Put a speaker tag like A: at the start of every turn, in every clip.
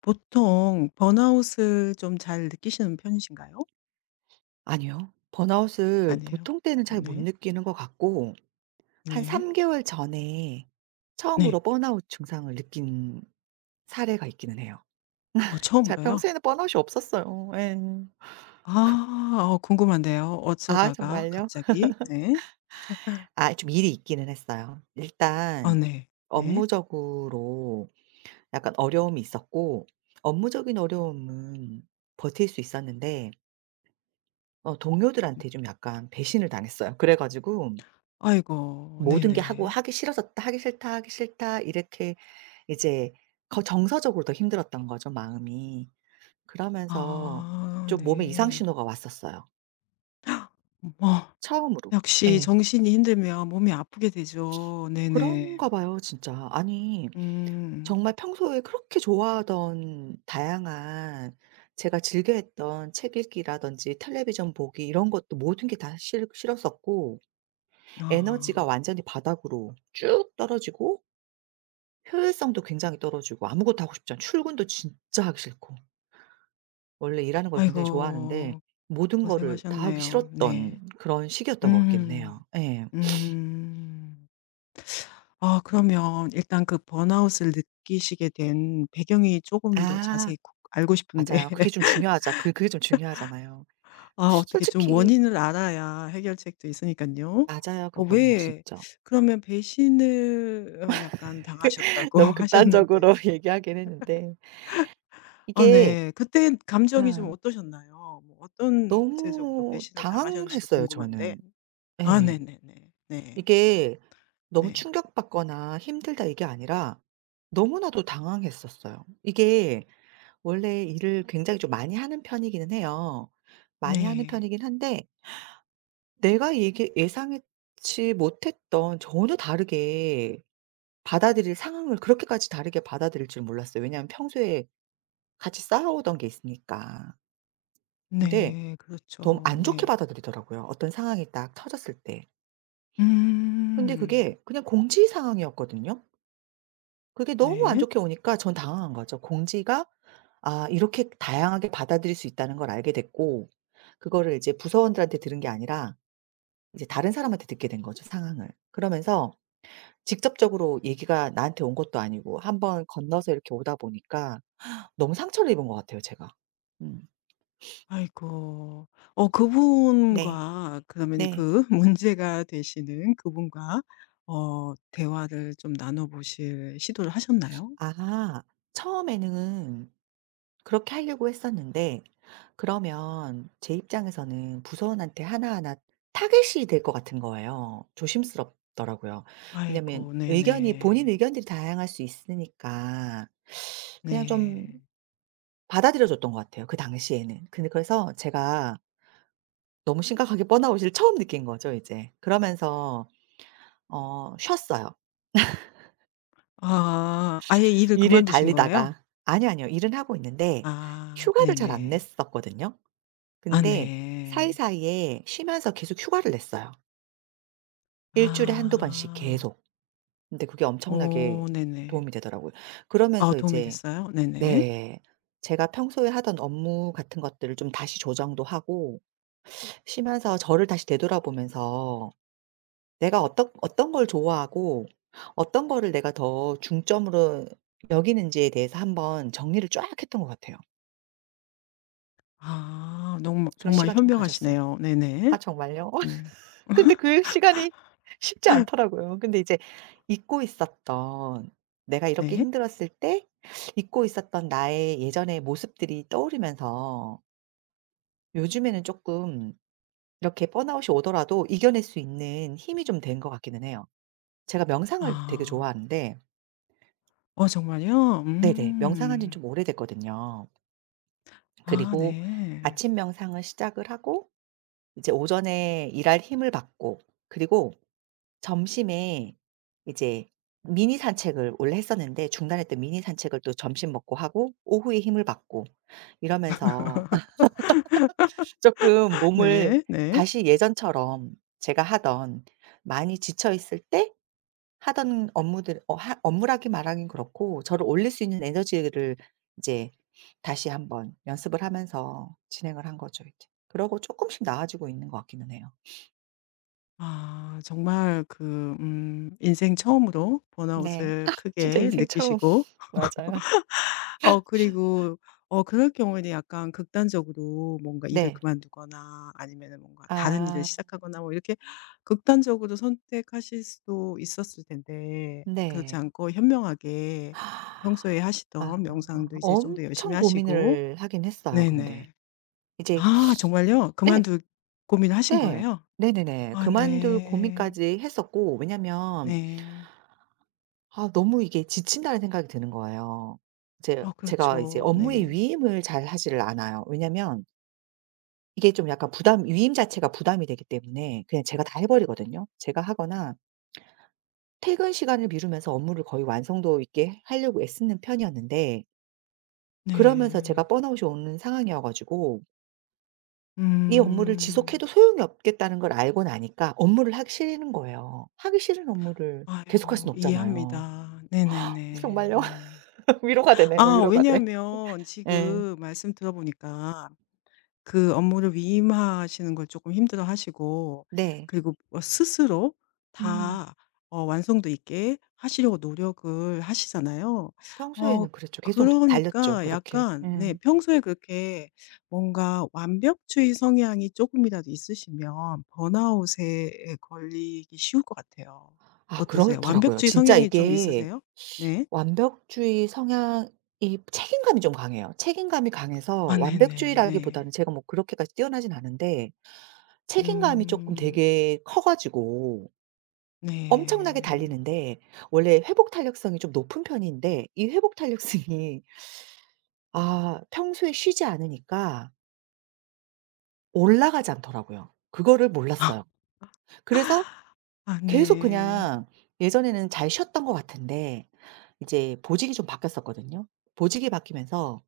A: 보통 번아웃을 좀 잘 느끼시는 편이신가요?
B: 아니요. 번아웃을
A: 아니에요.
B: 보통 때는 잘 못
A: 네.
B: 느끼는 것 같고 한
A: 네.
B: 3개월 개월 전에
A: 네.
B: 처음으로 번아웃 증상을 느낀 사례가 있기는 해요. 잘
A: 처음으로요?
B: 평소에는 번아웃이 없었어요. 예.
A: 궁금한데요.
B: 아
A: 어쩌다가
B: 정말요?
A: 갑자기 네.
B: 아 좀 일이 있기는 했어요.
A: 아,
B: 일단
A: 네. 네.
B: 업무적으로 약간 어려움이 있었고 업무적인 어려움은 버틸 수 있었는데 동료들한테 좀 약간 배신을 당했어요. 그래 가지고
A: 아이고,
B: 모든 게 하고
A: 네네.
B: 하기 싫어졌다. 하기 싫다, 하기 싫다. 이렇게 이제 거 정서적으로 더 힘들었던 거죠, 마음이. 그러면서
A: 아
B: 좀 몸에 이상
A: 네.
B: 신호가 왔었어요,
A: 뭐
B: 처음으로.
A: 역시
B: 예.
A: 정신이 힘들면 몸이 아프게 되죠.
B: 그런가
A: 네네.
B: 봐요, 진짜. 아니
A: 음.
B: 정말 평소에 그렇게 좋아하던 다양한, 제가 즐겨 했던 책 읽기라든지 텔레비전 보기 이런 것도 모든 게 다 싫 싫었었고 에너지가
A: 아.
B: 완전히 바닥으로 쭉 떨어지고 효율성도 굉장히 떨어지고 아무것도 하고 싶지 않, 출근도 진짜 하기 싫고, 원래 일하는 걸 굉장히 좋아하는데
A: 아이고,
B: 모든 거를 다 하기
A: 고생하셨네요.
B: 싫었던
A: 네.
B: 그런 시기였던 것 같긴
A: 음.
B: 해요. 예.
A: 음. 아 그러면 일단 그 번아웃을 느끼시게 된 배경이 조금 더
B: 아
A: 자세히 구 알고 싶은데.
B: 맞아요. 그게 좀 중요하잖아요.
A: 아 어떻게 좀
B: 솔직히
A: 원인을 알아야 해결책도 있으니까요.
B: 맞아요,
A: 어
B: 그거는
A: 왜
B: 진짜.
A: 그러면 배신을 약간 당하셨다고
B: 너무
A: 하셨는데.
B: 극단적으로 얘기하긴 했는데
A: 아
B: 이게,
A: 네. 그때 감정이 좀
B: 아
A: 어떠셨나요? 뭐 어떤 구체적으로
B: 너무
A: 배신을 당하셨는지도
B: 당황했어요,
A: 궁금한데.
B: 저는.
A: 아
B: 예.
A: 네네네. 네.
B: 이게 너무
A: 네.
B: 충격받거나 힘들다 이게 아니라 너무나도 당황했었어요. 이게 원래 일을 굉장히 좀 많이 하는 편이기는 해요. 많이 하는
A: 네.
B: 편이긴 한데 내가 이게 예상치 못했던, 전혀 다르게 받아들일, 상황을 그렇게까지 다르게 받아들일 줄 몰랐어요. 왜냐하면 평소에 같이 쌓아오던 게 있으니까. 근데
A: 네.
B: 너무
A: 그렇죠.
B: 안 좋게
A: 네.
B: 받아들이더라고요, 어떤 상황이 딱 터졌을 때. 근데
A: 음.
B: 그게 그냥 공지 상황이었거든요. 그게 너무 안
A: 네.
B: 좋게 오니까 전 당황한 거죠. 공지가 아 이렇게 다양하게 받아들일 수 있다는 걸 알게 됐고, 그거를 이제 부서원들한테 들은 게 아니라 이제 다른 사람한테 듣게 된 거죠, 상황을. 그러면서 직접적으로 얘기가 나한테 온 것도 아니고 한번 건너서 이렇게 오다 보니까 너무 상처를 입은 것 같아요, 제가. 음.
A: 아이고.
B: 네.
A: 그분과 그러면
B: 네.
A: 그 문제가 되시는 그분과 대화를 좀 나눠 보실 시도를 하셨나요?
B: 아 처음에는 그렇게 하려고 했었는데, 그러면 제 입장에서는 부서원한테 하나하나 타겟이 될 것 같은 거예요. 조심스럽더라고요. 왜냐면
A: 아이고,
B: 의견이, 본인
A: 네네.
B: 의견들이 다양할 수 있으니까 그냥 좀
A: 네.
B: 받아들여 줬던 것 같아요, 그 당시에는. 근데 그래서 제가 너무 심각하게 번아웃을 처음 느낀 거죠, 이제. 그러면서 쉬었어요.
A: 아, 아예 일을
B: 일을
A: 그만두신 거예요?
B: 달리다가. 아니요, 아니요. 일은 하고 있는데
A: 아
B: 휴가를 잘 안
A: 네네.
B: 냈었거든요.
A: 아
B: 근데
A: 네.
B: 사이사이에 쉬면서 계속 휴가를 냈어요. 일 주일에 한두 번씩
A: 아.
B: 계속. 근데 그게 엄청나게
A: 오, 네네.
B: 도움이 되더라고요.
A: 아,
B: 그러면서
A: 도움이
B: 이제,
A: 됐어요? 네네.
B: 네, 제가 평소에 하던 업무 같은 것들을 좀 다시 조정도 하고, 쉬면서 저를 다시 되돌아보면서 내가 어떤 어떤 걸 좋아하고 어떤 거를 내가 더 중점으로 여기는지에 대해서 한번 정리를 쫙 했던 것 같아요.
A: 아 너무
B: 그런
A: 정말
B: 시간 좀 가졌어요.
A: 현명하시네요. 네네.
B: 아 정말요?
A: 네.
B: 근데 그 시간이 쉽지 않더라고요. 근데 이제 잊고 있었던, 내가 이렇게
A: 네.
B: 힘들었을 때 잊고 있었던 나의 예전의 모습들이 떠오르면서 요즘에는 쪼끔 이렇게 번아웃이 오더라도 이겨낼 수 있는 힘이 좀 된 것 같기는 해요. 제가 명상을 되게
A: 아.
B: 좋아하는데,
A: 정말요?
B: 네네, 명상한 지는
A: 음.
B: 좀 오래됐거든요.
A: 아
B: 그리고
A: 네.
B: 아침 명상을 시작을 하고 이제 오전에 일할 힘을 받고, 그리고 점심에 이제 미니 산책을 원래 했었는데, 중단했던 미니 산책을 또 점심 먹고 하고 오후에 힘을 받고 이러면서 조금 몸을
A: 네 네.
B: 다시 예전처럼 제가 하던, 많이 지쳐 있을 때 하던 업무들, 어 하 업무라기 말하긴 그렇고 저를 올릴 수 있는 에너지를 이제 다시 한번 연습을 하면서 진행을 한 거죠, 이제. 그러고 조금씩 나아지고 있는 것 같기는 해요.
A: 아 정말 그 인생 처음으로
B: 네.
A: 번아웃을
B: 진짜
A: 크게
B: 인생 처음.
A: 느끼시고
B: 맞아요.
A: 그리고 그럴 경우에는 약간 극단적으로 뭔가 일을
B: 네.
A: 그만두거나 아니면은 뭔가 다른 일을
B: 아.
A: 시작하거나 뭐 이렇게 극단적으로 선택하실 수도 있었을 텐데, 그렇지
B: 네.
A: 않고 현명하게 평소에
B: 아
A: 하시던 명상도 이제 좀 더 열심히
B: 엄청
A: 하시고.
B: 고민을 하긴 했어요, 근데.
A: 네네.
B: 이제,
A: 아 정말요?
B: 네.
A: 그만둘 고민을 하신
B: 네.
A: 거예요?
B: 네네네.
A: 아
B: 그만둘
A: 네.
B: 고민까지 했었고, 왜냐면
A: 네.
B: 아 너무 이게 지친다는 생각이 드는 거예요. 이제
A: 아
B: 제가 이제
A: 그렇죠.
B: 업무의
A: 네.
B: 위임을 잘 하지를 않아요. 왜냐면 이게 좀 약간 부담, 위임 자체가 부담이 되기 때문에 그냥 제가 다 해 버리거든요. 제가 하거나 퇴근 시간을 미루면서 업무를 거의 완성도 있게 하려고 애쓰는 편이었는데, 그러면서 제가
A: 네.
B: 번아웃이 오는 상황이어 가지고 이 업무를
A: 음.
B: 지속해도 소용이 없겠다는 걸 알고 나니까 업무를 하기 싫은 거예요. 하기 싫은 업무를 계속할
A: 아유,
B: 수는 없잖아요.
A: 이해합니다. 네네네.
B: 정말요?
A: 음.
B: 위로가 되네요.
A: 아
B: 위로가 돼.
A: 왜냐하면
B: 예.
A: 지금 말씀 들어보니까 그 업무를 위임하시는 걸 조금 힘들어하시고,
B: 네.
A: 그리고 뭐 스스로
B: 음.
A: 다 완성도 있게 하시려고 노력을 하시잖아요. 어
B: 평소에는 그랬죠. 계속 달렸죠,
A: 그러니까
B: 그렇게.
A: 약간 네
B: 음.
A: 평소에 그렇게 뭔가 완벽주의 성향이 조금이라도 있으시면 번아웃에 걸리기 쉬울 것 같아요.
B: 아
A: 어떠세요?
B: 그렇더라고요.
A: 완벽주의
B: 진짜
A: 성향이 좀
B: 이게
A: 있으세요? 네.
B: 완벽주의 성향이, 책임감이 좀 강해요. 책임감이 강해서,
A: 아 네네 네.
B: 완벽주의라기보다는 제가 뭐 그렇게까지 뛰어나진 않은데 책임감이 조금
A: 음.
B: 되게 커 가지고 엄청나게
A: 네.
B: 달리는데, 원래 회복 탄력성이 좀 높은 편인데 이 회복 탄력성이 아 평소에 쉬지 않으니까 올라가지 않더라고요. 그거를 몰랐어요. 그래서
A: 아
B: 계속
A: 네.
B: 그냥, 예전에는 잘 쉬었던 것 같은데 이제 보직이 좀 바뀌었었거든요. 보직이 바뀌면서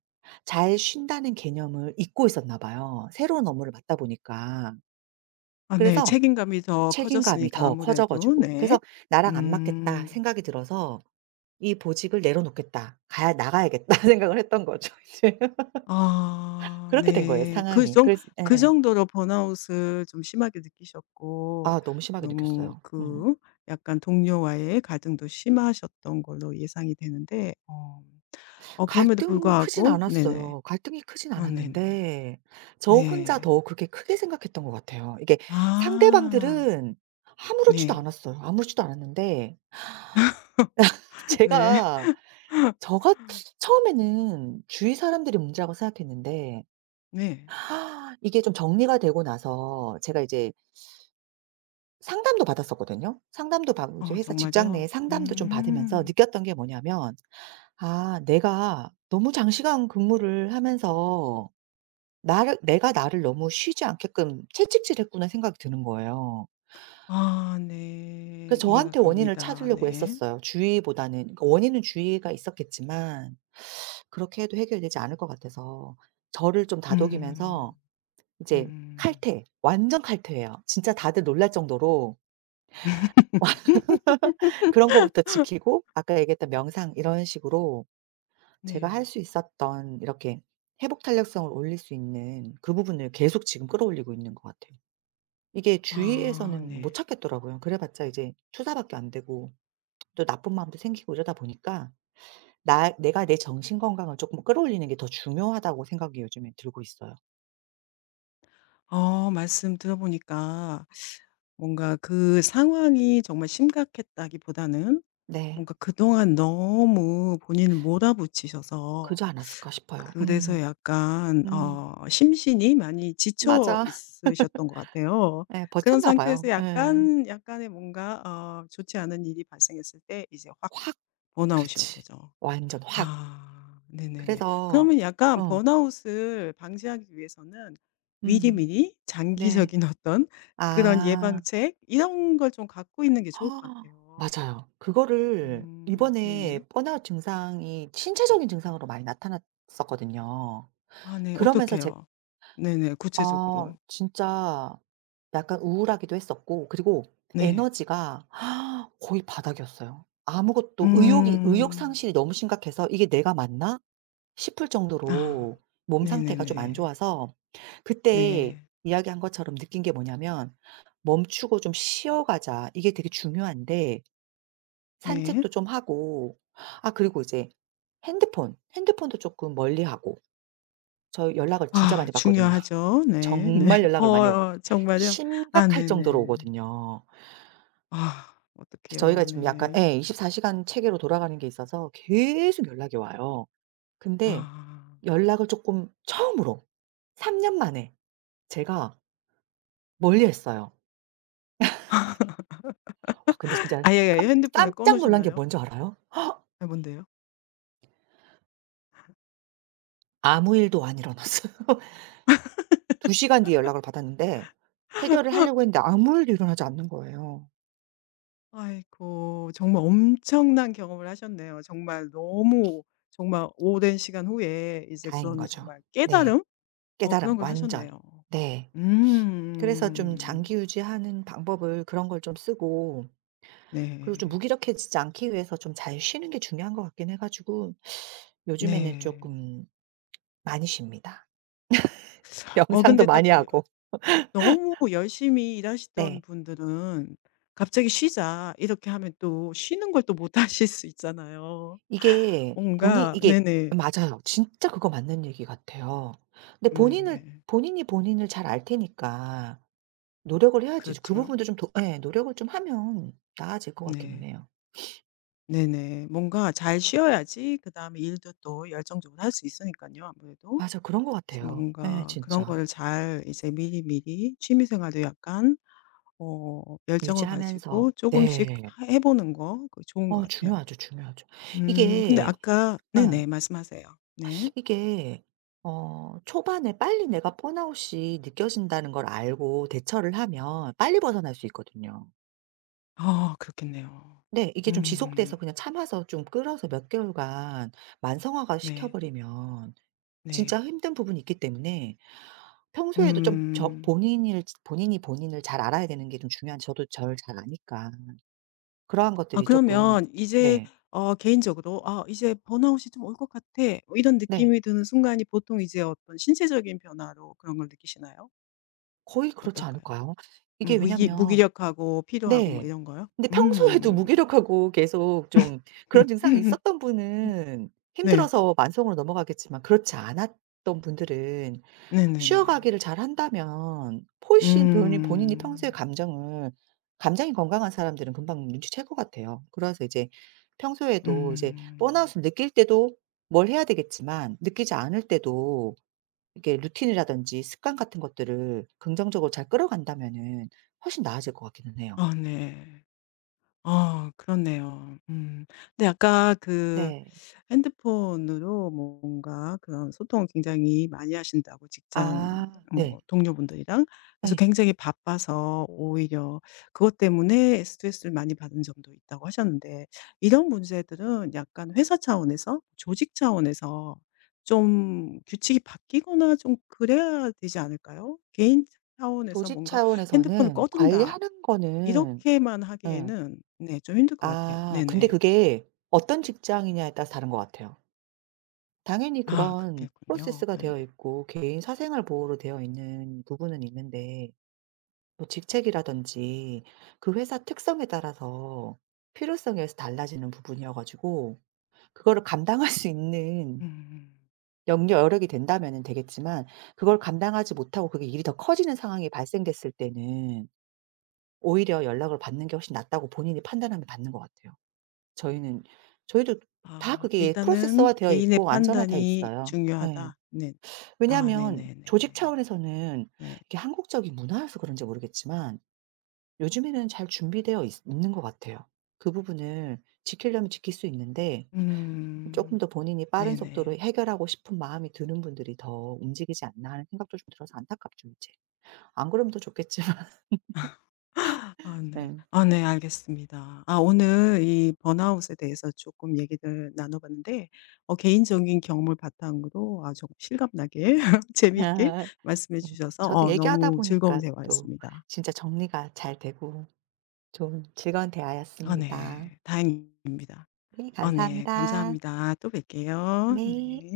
B: 잘 쉰다는 개념을 잊고 있었나 봐요, 새로운 업무를 맡다 보니까.
A: 아 네.
B: 그래서
A: 책임감이 더
B: 책임감이
A: 커졌으니까
B: 더 커져
A: 아무래도.
B: 가지고 그래서
A: 네.
B: '나랑 안 맞겠다.'
A: 음.
B: 생각이 들어서 '이 보직을 내려놓겠다. 가야 나가야겠다.' 생각을 했던 거죠, 이제.
A: 아
B: 그렇게 된 거예요,
A: 네. 그
B: 상황이.
A: 정
B: 그래서
A: 그
B: 예예.
A: 정도로 번아웃을 좀 심하게 느끼셨고,
B: 아 너무 심하게
A: 너무
B: 느꼈어요. 음.
A: 그 약간 동료와의 갈등도 심하셨던 걸로 예상이 되는데 어 그럼에도
B: 갈등 크진
A: 불구하고. 네네.
B: 않았어요. 갈등이 크진
A: 네네.
B: 않았는데 저 혼자
A: 네.
B: 더 그게 크게 생각했던 것 같아요. 이게
A: 아.
B: 상대방들은 아무렇지도
A: 네.
B: 않았어요. 아무렇지도 않았는데
A: 네.
B: 제가 저가 처음에는 주위 사람들이 문제라고 생각했는데,
A: 네.
B: 이게 좀 정리가 되고 나서 제가 이제 상담도 받았었거든요. 상담도 받고 이제 회사 직장 내에
A: 정말요?
B: 상담도 좀 받으면서
A: 음.
B: 느꼈던 게 뭐냐면 '아 내가 너무 장시간 근무를 하면서 나를 내가 나를 너무 쉬지 않게끔 채찍질했구나.' 생각이 드는 거예요.
A: 아
B: 그래서
A: 네. 이해가
B: 저한테 원인을
A: 갑니다.
B: 찾으려고 했었
A: 네.
B: 어요 주의보다는. 그러니까 원인은 주의가 있었겠지만 그렇게 해도 해결되지 않을 것 같아서 저를 좀
A: 음.
B: 다독이면서 이제
A: 음.
B: 칼퇴, 완전 칼퇴예요. 진짜 다들 놀랄 정도로 그런 거부터 지키고, 아까 얘기했던 명상, 이런 식으로 제가 할
A: 네.
B: 수 있었던, 이렇게 회복 탄력성을 올릴 수 있는 그 부분을 계속 지금 끌어올리고 있는 것 같아요. 이게
A: 아
B: 주위에서는 못
A: 네.
B: 찾겠더라고요. 그래 봤자 이제 투자밖에 안 되고 또 나쁜 마음도 생기고 이러다 보니까 나, 내가 내 정신 건강을 조금 끌어올리는 게 더 중요하다고 생각이 요즘에 들고 있어요.
A: 말씀 들어보니까 뭔가 그 상황이 정말 심각했다기보다는
B: 네.
A: 뭔가 그동안 너무 본인을
B: 그러지
A: 몰아붙이셔서
B: 않았을까 싶어요. 음.
A: 그래서 약간
B: 음.
A: 심신이 많이 지쳐
B: 맞아.
A: 있으셨던 것 같아요.
B: 예
A: 그런
B: 버텼나 봐요.
A: 상태에서
B: 예.
A: 약간 약간의 뭔가 좋지 않은 일이 발생했을 때 이제 확
B: 확
A: 번아웃이 온
B: 그렇지.
A: 거죠.
B: 완전 확.
A: 아 네네네.
B: 그래서
A: 그러면 약간
B: 어
A: 번아웃을 방지하기 위해서는
B: 음.
A: 미리미리
B: 네.
A: 장기적인 어떤 그런
B: 아.
A: 예방책 이런 걸 좀 갖고 있는 게 좋을 것
B: 허,
A: 같아요.
B: 맞아요. 그거를 이번에
A: 네네.
B: 번아웃 증상이 신체적인 증상으로 많이 나타났었거든요.
A: 아 네.
B: 그러면서 제,
A: 어떻게요? 네네.
B: 아
A: 구체적으로.
B: 진짜 약간 우울하기도 했었고, 그리고
A: 네.
B: 에너지가 거의 바닥이었어요. 아무것도 의욕이, 의욕
A: 음.
B: 상실이 너무 심각해서 '이게 내가 맞나?' 싶을
A: 아.
B: 정도로 몸 상태가 좀 안
A: 네네네.
B: 좋아서. 그때
A: 네.
B: 이야기한 것처럼 느낀 게 뭐냐면 '멈추고 좀 쉬어 가자.' 이게 되게 중요한데,
A: 네.
B: 산책도 좀 하고, 아 그리고 이제 핸드폰도 쪼끔 멀리하고. 저 연락을 진짜
A: 아
B: 많이 받거든요.
A: 중요하죠. 네. 네.
B: 정말 연락을 많이 오고
A: 정말요? 아
B: 심각할 정도로
A: 네네.
B: 오거든요.
A: 아
B: 저희가
A: 어떡해요.
B: 지금 약간
A: 네네.
B: 예 24시간 시간 체계로 돌아가는 게 있어서 계속 연락이 와요. 근데
A: 아.
B: 연락을 쪼끔 처음으로 3년 만에 제가 멀리했어요. 와 근데 진짜
A: 아예,
B: 깜
A: 아예 핸드폰을 꺼
B: 깜짝 놀란 게
A: 놓으셨나요?
B: 뭔지 알아요?
A: 아 뭔데요?
B: 아무 일도 안 일어났어요. 두 시간 뒤에 연락을 받았는데, 해결을 하려고 했는데 아무 일도 일어나지 않는 거예요.
A: 아이고 정말 엄청난 경험을 하셨네요. 정말 너무 정말 오랜 시간 후에 이제
B: 다행인
A: 그런
B: 거죠.
A: 정말
B: 네.
A: 깨달음?
B: 깨달음
A: 그런 걸
B: 완전.
A: 하셨네요.
B: 네. 그래서 좀
A: 음.
B: 장기 유지하는 방법을, 그런 걸 좀 쓰고, 그리고 좀
A: 네.
B: 무기력해지지 않기 위해서 좀 잘 쉬는 게 중요한 것 같긴 해 가지고 요즘에는
A: 네.
B: 쪼끔 많이 쉽니다. 명상도
A: 근데 딱
B: 많이
A: 그
B: 하고.
A: 너무 열심히 일하시던
B: 네.
A: 분들은 "갑자기 쉬자." 이렇게 하면 또 쉬는 걸 또 못 하실 수 있잖아요.
B: 이게 본인,
A: 뭔가
B: 이게
A: 네네.
B: 맞아요. 진짜 그거 맞는 얘기 같아요. 근데 본인을
A: 네네.
B: 본인이 본인을 잘 알 테니까 노력을 해야지. 그
A: 그렇죠.
B: 부분도 좀 더 예 노력을 좀 하면 나아질 것 같기는
A: 네.
B: 해요.
A: 네네. 뭔가 잘 쉬어야지 그다음에 일도 또 열정적으로 할 수 있으니까요 아무래도.
B: 맞아. 그런 것
A: 그래서
B: 같아요. 예
A: 뭔가 그런
B: 진짜.
A: 거를 잘 이제 미리미리 취미 생활도 약간 어 열정을
B: 유지하면서.
A: 가지고 조금씩
B: 네.
A: 하 해 보는 거 그거 좋은 것
B: 어
A: 같아요.
B: 중요하죠, 중요하죠. 이게
A: 근데
B: 예
A: 아까 네네. 말씀하세요. 네.
B: 이게 초반에 빨리 내가 번아웃이 느껴진다는 걸 알고 대처를 하면 빨리 벗어날 수 있거든요.
A: 아 그렇겠네요.
B: 네. 이게 좀 지속돼서
A: 음
B: 그냥 참아서 좀 끓여서 몇 개월간 만성화가
A: 네.
B: 시켜버리면 진짜
A: 네.
B: 힘든 부분이 있기 때문에, 평소에도 좀 저,
A: 음.
B: 본인을 본인이 본인을 잘 알아야 되는 게 좀 중요한, 저도 저를 잘 아니까 그러한
A: 아
B: 것들이 조금.
A: 그러면 이제
B: 네.
A: 개인적으로 '아 이제 번아웃이 좀 올 것 같아.' 뭐 이런
B: 네.
A: 느낌이 드는 순간이 보통 이제 어떤 신체적인 변화로 그런 걸 느끼시나요?
B: 거의 그렇지
A: 어떨까요?
B: 않을까요? 이게 왜냐면,
A: 무기력하고 피로하고 뭐
B: 네,
A: 이런 거요?
B: 근데 평소에도
A: 음.
B: 무기력하고 계속 좀 그런 증상이 있었던 분은
A: 네.
B: 힘들어서 만성으로 넘어가겠지만, 그렇지 않았던 분들은
A: 네네네.
B: 쉬어가기를 잘한다면 훨씬 본인, 본인이 평소의
A: 음.
B: 감정을, 감정이 건강한 사람들은 금방 눈치챌 것 같아요. 그래서 이제 평소에도 이제
A: 음.
B: 번아웃을 느낄 때도 뭘 해야 되겠지만 느끼지 않을 때도 이렇게 루틴이라든지 습관 같은 것들을 긍정적으로 잘 끌어간다면은 훨씬 나아질 것 같기는 해요.
A: 아 네. 아 그렇네요. 음. 근데 아까 그
B: 네.
A: 핸드폰으로 뭔가 그런 소통을 굉장히 많이 하신다고 직장
B: 아 네.
A: 뭐 동료분들이랑. 그래서
B: 예.
A: 굉장히 바빠서 오히려 그것 때문에 스트레스를 많이 받은 점도 있다고 하셨는데 이런 문제들은 약간 회사 차원에서 조직 차원에서 좀 규칙이 바뀌거나 좀 그래야 되지 않을까요? 개인 차원에서
B: 조직
A: 뭔가 '핸드폰을
B: 차원에서는
A: 꺼둔다.'
B: 관리하는 거는,
A: 이렇게만
B: 예,
A: 하기에는 네 좀 힘들 것 같아요.
B: 아 근데
A: 네네.
B: 그게 어떤 직장이냐에 따라서 다른 것 같아요. 당연히
A: 아
B: 그런
A: 그렇겠군요.
B: 프로세스가
A: 네네.
B: 되어 있고 개인 사생활 보호로 되어 있는 부분은 있는데, 뭐 직책이라든지 그 회사 특성에 따라서 필요성에 의해서 달라지는 부분이어 가지고, 그거를 감당할 수 있는
A: 음.
B: 영려 여력이 된다면은 되겠지만 그걸 감당하지 못하고 그게 일이 더 커지는 상황이 발생됐을 때는 오히려 연락을 받는 게 훨씬 낫다고 본인이 판단하면 받는 것 같아요. 저희는, 저희도 다
A: 아
B: 그게
A: 일단은
B: 프로세스화 되어
A: '개인의
B: 있고 안전화돼
A: 판단이
B: 있어요. 예.
A: 중요하다.' 네. 아
B: 왜냐하면 조직
A: 네네네네.
B: 차원에서는
A: 네.
B: 이게 한국적인 문화여서 그런지 모르겠지만 요즘에는 잘 준비되어 있 있는 것 같아요. 그 부분을 지키려면 지킬 수 있는데, 조금
A: 음.
B: 더 본인이 빠른 속도로
A: 네네.
B: 해결하고 싶은 마음이 드는 분들이 더 움직이지 않나 하는 생각도 좀 들어서 안타깝죠, 이제. 안 그러면 더 좋겠지만.
A: 아 네.
B: 예.
A: 아 네 알겠습니다. 아 오늘 이 번아웃에 대해서 조금 얘기를 나눠 봤는데 개인적인 경험을 바탕으로 아 조금 실감나게 재미있게
B: 아,
A: 말씀해
B: 예.
A: 주셔서
B: 저도 얘기하다
A: 너무 즐거운
B: 보니까 또
A: 대화였습니다.
B: 진짜 정리가 잘 되고 좋은 즐거운
A: 아
B: 대화였습니다.
A: 네. 다행입니다.
B: 네
A: 아 네.
B: 감사합니다.
A: 감사합니다. 또 뵐게요.
B: 네.
A: 네.